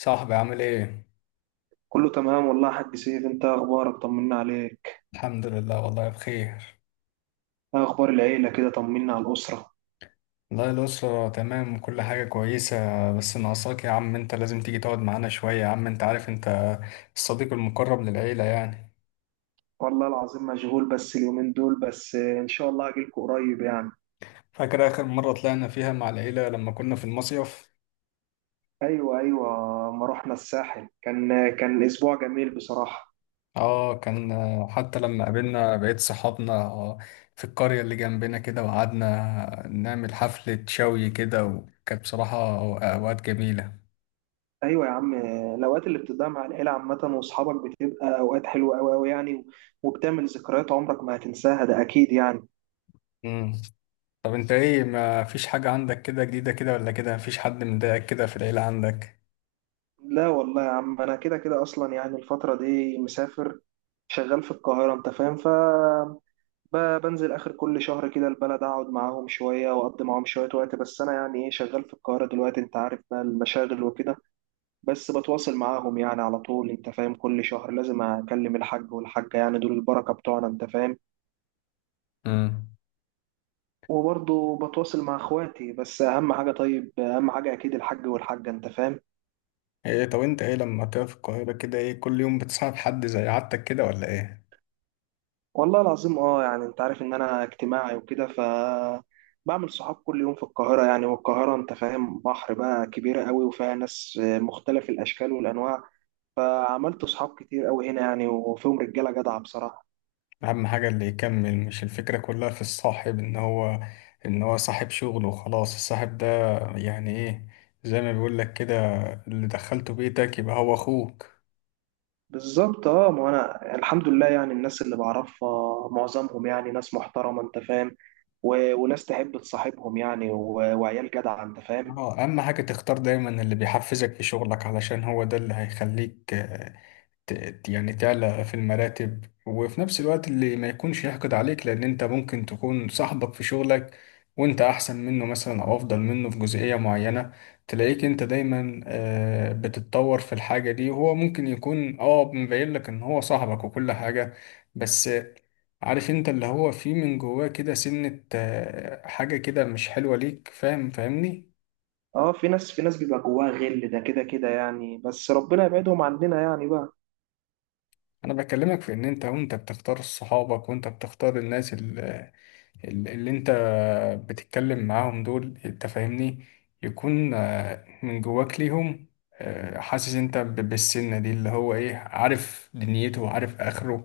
صاحبي عامل ايه؟ كله تمام والله يا حاج سيف، انت إيه اخبارك؟ طمنا عليك. الحمد لله والله بخير. ايه اخبار العيله كده؟ طمنا على الاسره. والله الأسرة تمام وكل حاجة كويسة. بس ناقصاك يا عم، انت لازم تيجي تقعد معانا شوية يا عم، انت عارف انت الصديق المقرب للعيلة يعني. والله العظيم مشغول بس اليومين دول، بس ان شاء الله اجيلكوا قريب يعني. فاكر آخر مرة طلعنا فيها مع العيلة لما كنا في المصيف؟ ايوه، ايوه، ما رحنا الساحل، كان اسبوع جميل بصراحه. اه كان. حتى لما قابلنا بقية صحابنا في القرية اللي جنبنا كده، وقعدنا نعمل حفلة شوي كده، وكانت بصراحة أوقات جميلة. ايوه يا عم، الاوقات اللي بتضيع مع العيله عامه واصحابك بتبقى اوقات حلوه قوي قوي يعني، وبتعمل ذكريات عمرك ما هتنساها، ده اكيد يعني. طب انت ايه، ما فيش حاجة عندك كده جديدة كده ولا كده؟ مفيش حد مضايقك كده في العيلة عندك؟ لا والله يا عم، انا كده كده اصلا يعني الفتره دي مسافر، شغال في القاهره انت فاهم، ف بنزل آخر كل شهر كده البلد، أقعد معاهم شوية وأقضي معاهم شوية وقت، بس أنا يعني إيه شغال في القاهرة دلوقتي، أنت عارف بقى المشاغل وكده. بس بتواصل معاهم يعني على طول، أنت فاهم، كل شهر لازم أكلم الحاج والحاجة، يعني دول البركة بتوعنا أنت فاهم. امم. وبرضه بتواصل مع إخواتي، بس أهم حاجة، طيب أهم حاجة أكيد الحاج والحاجة أنت فاهم. ايه طب انت ايه لما كده في القاهرة كده، ايه كل يوم بتصاحب حد زي عادتك كده ولا ايه؟ والله العظيم أه، يعني أنت عارف إن أنا اجتماعي وكده، ف بعمل صحاب كل يوم في القاهرة يعني، والقاهرة أنت فاهم بحر بقى، كبيرة قوي وفيها ناس مختلف الأشكال والأنواع، فعملت صحاب كتير قوي هنا يعني، وفيهم رجاله جدعه بصراحه. اهم حاجة اللي يكمل، مش الفكرة كلها في الصاحب ان هو ان هو صاحب شغل وخلاص، الصاحب ده يعني ايه؟ زي ما بيقول لك كده، اللي دخلته بيتك يبقى هو اخوك. بالظبط اه، ما انا الحمد لله يعني الناس اللي بعرفها معظمهم يعني ناس محترمه انت فاهم، وناس تحب تصاحبهم يعني، وعيال جدعه انت فاهم. اه، اهم حاجة تختار دايما اللي بيحفزك في شغلك، علشان هو ده اللي هيخليك يعني تعلى في المراتب، وفي نفس الوقت اللي ما يكونش يحقد عليك، لان انت ممكن تكون صاحبك في شغلك وانت احسن منه مثلا او افضل منه في جزئية معينة، تلاقيك انت دايما بتتطور في الحاجة دي، وهو ممكن يكون اه مبين لك ان هو صاحبك وكل حاجة. بس عارف انت اللي هو فيه من جواه كده، سنة حاجة كده مش حلوة ليك، فاهم فاهمني؟ اه في ناس، في ناس بيبقى جواها غل، ده كده كده يعني، بس ربنا يبعدهم عننا يعني بقى. انا بكلمك في ان انت وانت بتختار صحابك وانت بتختار الناس اللي انت بتتكلم معاهم دول، انت فاهمني، يكون من جواك ليهم حاسس انت بالسنة دي اللي هو ايه، عارف دنيته وعارف اخره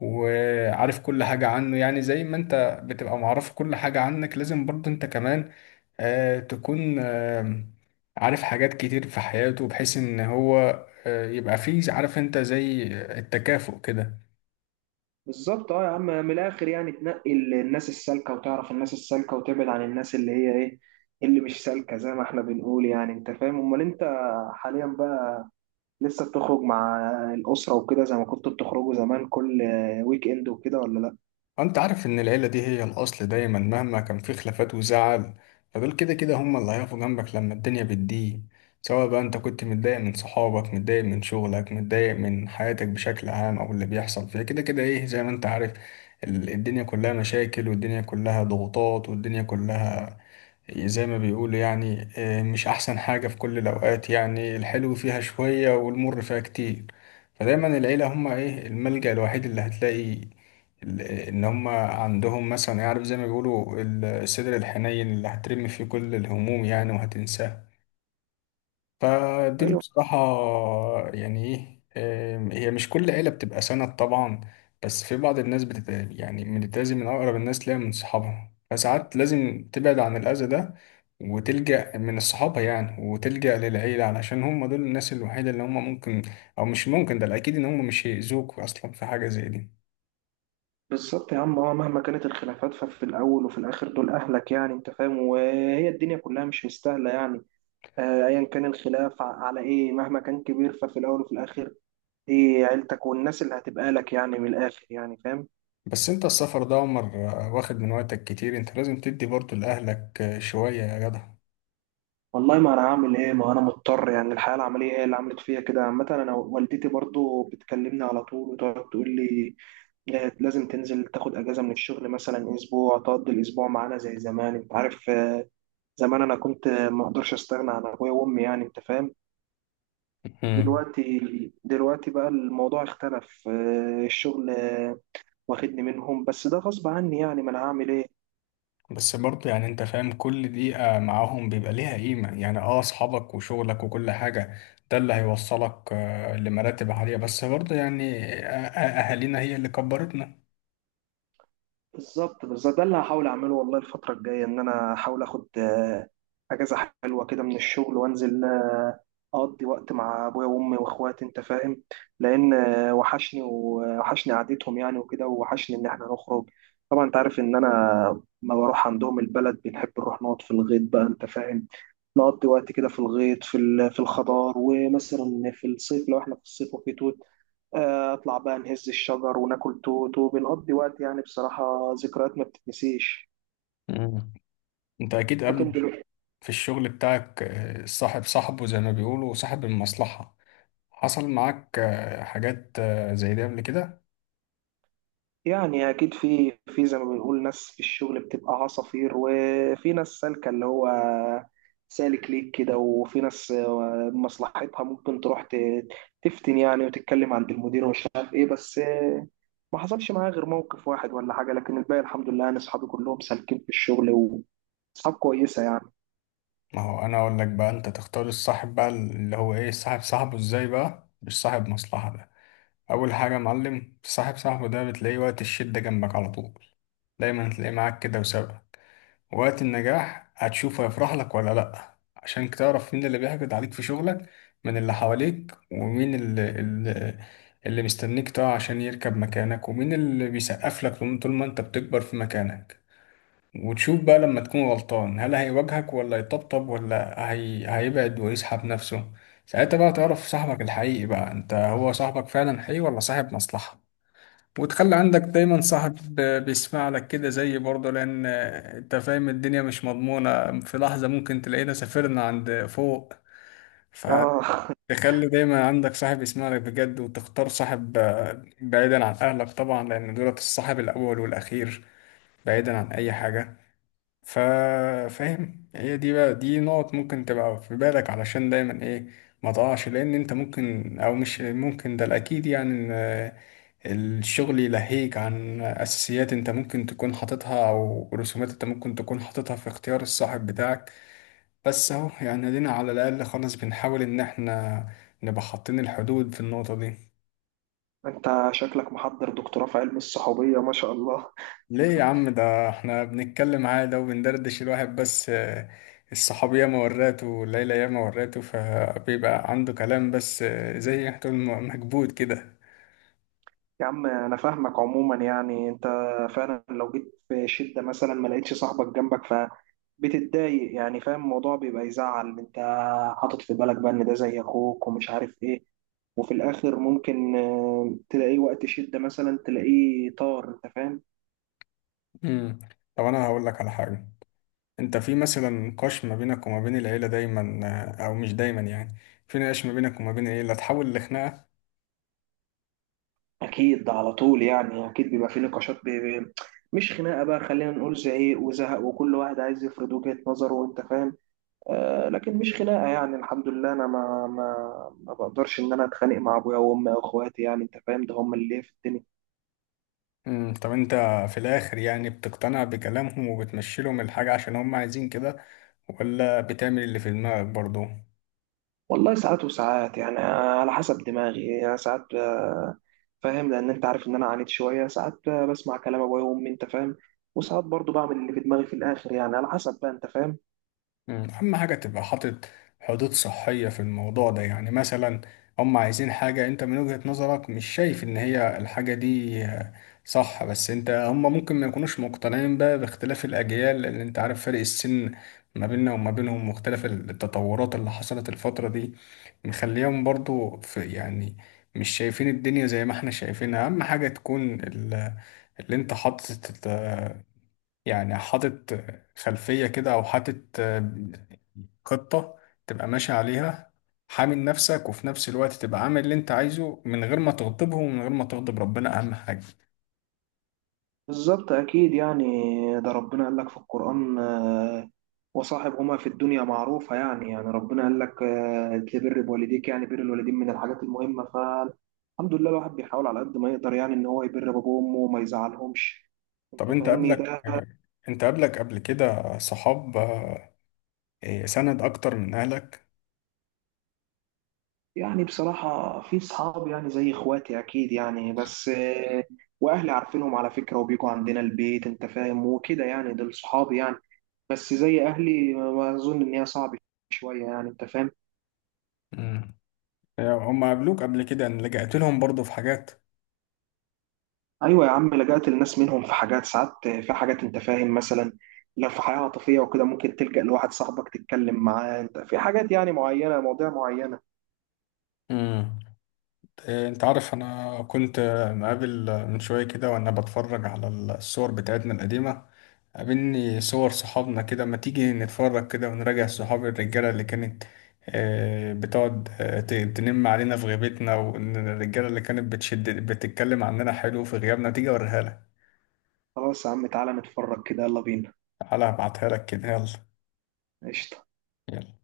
وعارف كل حاجة عنه، يعني زي ما انت بتبقى معرف كل حاجة عنك، لازم برضه انت كمان تكون عارف حاجات كتير في حياته، بحيث ان هو يبقى فيه، عارف انت زي التكافؤ كده. بالظبط اه يا عم، من الاخر يعني تنقي الناس السالكه، وتعرف الناس السالكه، وتبعد عن الناس اللي هي ايه، اللي مش سالكه زي ما احنا بنقول يعني انت فاهم. امال انت حاليا لسه بتخرج مع الأسرة وكده زي ما كنتوا بتخرجوا زمان كل ويك إند وكده ولا لأ؟ انت عارف ان العيلة دي هي الاصل دايما مهما كان في خلافات وزعل. فدول كده كده هم اللي هيقفوا جنبك لما الدنيا بتضيق، سواء بقى انت كنت متضايق من صحابك، متضايق من شغلك، متضايق من حياتك بشكل عام، او اللي بيحصل فيها كده كده ايه زي ما انت عارف. الدنيا كلها مشاكل، والدنيا كلها ضغوطات، والدنيا كلها زي ما بيقولوا يعني مش أحسن حاجة في كل الأوقات، يعني الحلو فيها شوية والمر فيها كتير. فدايما العيلة هما إيه الملجأ الوحيد اللي هتلاقي إن هما عندهم، مثلا يعرف زي ما بيقولوا الصدر الحنين اللي هترمي فيه كل الهموم يعني وهتنساها. فدي اللي أيوه. بصراحة يعني ايه. هي مش كل عيلة بتبقى سند طبعا، بس في بعض الناس بتتأذي من أقرب الناس ليها من صحابها، فساعات لازم تبعد عن الأذى ده وتلجأ من الصحابة يعني، وتلجأ للعيلة علشان هم دول الناس الوحيدة اللي هم ممكن، أو مش ممكن ده الأكيد، إن هم مش هيأذوك أصلا في حاجة زي دي. بالظبط يا عم اه، مهما كانت الخلافات ففي الأول وفي الآخر دول أهلك يعني أنت فاهم، وهي الدنيا كلها مش مستاهلة يعني. آه، أيا كان الخلاف على إيه، مهما كان كبير ففي الأول وفي الآخر دي عيلتك، والناس اللي هتبقى لك يعني من الآخر يعني، فاهم؟ بس أنت السفر ده يا عمر واخد من وقتك كتير، أنت لازم تدي برضه لأهلك شوية يا والله ما أنا هعمل إيه، ما أنا مضطر يعني، الحياة العملية هي اللي عملت فيا كده عامة. أنا والدتي برضو بتكلمني على طول وتقعد تقول لي، آه، لازم تنزل تاخد اجازه من الشغل مثلا اسبوع تقضي الاسبوع معانا زي زمان انت عارف. آه، زمان انا كنت آه، ما اقدرش استغنى عن ابويا وامي يعني انت فاهم. جدع. دلوقتي، دلوقتي بقى الموضوع اختلف، آه، الشغل آه، واخدني منهم، بس ده غصب عني يعني، ما انا هعمل ايه. بس برضه يعني انت فاهم، كل دقيقة معاهم بيبقى ليها قيمة، يعني اه اصحابك وشغلك وكل حاجة ده اللي هيوصلك لمراتب عالية، بس برضه يعني اهالينا هي اللي كبرتنا. بالظبط، بس ده اللي هحاول اعمله والله، الفتره الجايه ان انا احاول اخد آه، اجازه حلوه كده من الشغل، وانزل آه، اقضي وقت مع ابويا وامي واخواتي انت فاهم، لان آه، وحشني ووحشني قعدتهم يعني، وكده ووحشني ان احنا نخرج. طبعا انت عارف ان انا ما بروح عندهم البلد بنحب نروح نقعد في الغيط بقى انت فاهم، نقضي وقت كده في الغيط، في في الخضار، ومثلا في الصيف لو احنا في الصيف وفي توت، آه، اطلع بقى نهز الشجر وناكل توت، وبنقضي وقت يعني بصراحة ذكريات ما بتتنسيش. مم. انت اكيد لكن قبل، دلوقتي في الشغل بتاعك صاحب صاحبه زي ما بيقولوا وصاحب المصلحة، حصل معاك حاجات زي دي قبل كده؟ يعني اكيد، في في زي ما بنقول ناس في الشغل بتبقى عصافير، وفي ناس سالكة اللي هو سالك ليك كده، وفي ناس آه، مصلحتها ممكن تروح تفتن يعني وتتكلم عند المدير ومش عارف ايه، بس آه، ما حصلش معايا غير موقف واحد ولا حاجة، لكن الباقي الحمد لله انا اصحابي كلهم سالكين في الشغل واصحاب كويسة يعني. ما هو انا اقول لك بقى، انت تختار الصاحب بقى اللي هو ايه، صاحب صاحبه ازاي بقى، مش صاحب مصلحة ده. اول حاجه يا معلم، صاحب صاحبه ده بتلاقيه وقت الشده جنبك على طول، دايما هتلاقيه معاك كده وسبب. وقت النجاح هتشوفه يفرح لك ولا لا، عشان تعرف مين اللي بيحقد عليك في شغلك من اللي حواليك، ومين اللي مستنيك تقع عشان يركب مكانك، ومين اللي بيسقف لك طول ما انت بتكبر في مكانك. وتشوف بقى لما تكون غلطان، هل هيواجهك ولا يطبطب، ولا هيبعد ويسحب نفسه. ساعتها بقى تعرف صاحبك الحقيقي بقى، انت هو صاحبك فعلا حقيقي ولا صاحب مصلحة. وتخلي عندك دايما صاحب بيسمع لك كده زي برضه، لأن أنت فاهم الدنيا مش مضمونة، في لحظة ممكن تلاقينا سافرنا عند فوق. فتخلي اه، دايما عندك صاحب يسمع لك بجد، وتختار صاحب بعيدا عن أهلك طبعا، لأن دولت الصاحب الأول والأخير بعيدا عن أي حاجة. ف- فاهم، هي دي بقى، دي نقط ممكن تبقى في بالك، علشان دايما إيه، ما تقعش. لأن أنت ممكن أو مش ممكن ده الأكيد يعني الشغل يلهيك عن أساسيات أنت ممكن تكون حاططها، أو رسومات أنت ممكن تكون حاططها في اختيار الصاحب بتاعك. بس أهو يعني دينا على الأقل خالص بنحاول إن إحنا نبقى حاطين الحدود في النقطة دي. انت شكلك محضر دكتوراه في علم الصحوبية ما شاء الله. ليه يا عم؟ ده إحنا بنتكلم عادي وبندردش. الواحد بس الصحاب ياما وراته والليلة ياما وراته، فبيبقى عنده كلام بس زي ما تقول مكبوت كده. يا عم انا فاهمك عموما، يعني انت فعلا لو جيت في شدة مثلا ما لقيتش صاحبك جنبك، فبتتضايق يعني، فاهم الموضوع بيبقى يزعل، انت حاطط في بالك بقى ان ده زي اخوك ومش عارف ايه، وفي الاخر ممكن آه، تلاقيه وقت شدة مثلا تلاقيه طار انت فاهم. مم. طب أنا هقول لك على حاجة. انت في مثلا نقاش ما بينك وما بين العيلة دايما او مش دايما يعني، في نقاش ما بينك وما بين العيلة تحول لخناقة؟ اكيد، ده على طول يعني، اكيد بيبقى في نقاشات مش خناقة بقى، خلينا نقول زعيق وزهق، وكل واحد عايز يفرض وجهة نظره وانت فاهم. آه، لكن مش خناقه يعني، الحمد لله انا ما بقدرش ان انا اتخانق مع ابويا وامي او اخواتي يعني انت فاهم، ده هم اللي في الدنيا. امم. طب انت في الاخر يعني بتقتنع بكلامهم وبتمشي لهم الحاجة عشان هم عايزين كده، ولا بتعمل اللي في دماغك برضو؟ والله ساعات وساعات يعني آه، على حسب دماغي يعني، ساعات آه، فاهم، لان انت عارف ان انا عانيت شويه، ساعات آه، بسمع كلام ابويا وامي انت فاهم، وساعات برضو بعمل اللي في دماغي في الاخر يعني على حسب بقى انت فاهم. مم. أهم حاجة تبقى حاطط حدود صحية في الموضوع ده. يعني مثلا هم عايزين حاجة أنت من وجهة نظرك مش شايف إن هي الحاجة دي صح، بس أنت هم ممكن ما يكونوش مقتنعين بقى باختلاف الأجيال، لأن أنت عارف فرق السن ما بيننا وما بينهم، واختلاف التطورات اللي حصلت الفترة دي مخليهم برضو في يعني مش شايفين الدنيا زي ما احنا شايفينها. أهم حاجة تكون اللي أنت حاطط، يعني حاطط خلفية كده، أو حاطط خطة تبقى ماشي عليها، حامل نفسك وفي نفس الوقت تبقى عامل اللي أنت عايزه، من غير ما تغضبهم ومن غير ما تغضب ربنا أهم حاجة. بالظبط أكيد يعني، ده ربنا قال لك في القرآن آه، وصاحبهما في الدنيا معروفة يعني، يعني ربنا قال لك آه، تبر بوالديك، يعني بر الوالدين من الحاجات المهمة، فالحمد لله الواحد بيحاول على قد ما يقدر يعني إن هو يبر بابه وأمه وما يزعلهمش، طب أنت أنت فاهمني قبلك، ده. قبل كده صحاب إيه، سند أكتر من أهلك؟ يعني بصراحة في صحاب يعني زي إخواتي أكيد يعني، بس آه، وأهلي عارفينهم على فكرة وبيجوا عندنا البيت أنت فاهم وكده، يعني دول صحابي يعني، بس زي أهلي ما أظن، إن هي صعب شوية يعني أنت فاهم. مم. يعني هم قابلوك قبل كده إن لجأت لهم برضه في حاجات؟ ايوه يا عم، لجأت للناس منهم في حاجات، ساعات في حاجات انت فاهم، مثلا لو في حياه عاطفيه وكده ممكن تلجأ لواحد صاحبك تتكلم معاه انت في حاجات يعني معينه، مواضيع معينه. مم. إيه، انت عارف انا كنت مقابل من شوية كده وانا بتفرج على الصور بتاعتنا القديمة، قابلني صور صحابنا كده، ما تيجي نتفرج كده ونراجع صحاب الرجالة اللي كانت بتقعد تنم علينا في غيبتنا، والرجالة اللي كانت بتشد بتتكلم عننا حلو في غيابنا؟ تيجي اوريها لك. خلاص يا عم، تعالى نتفرج كده، يلا بينا. تعالى هبعتها لك كده، يلا. قشطه. يلا.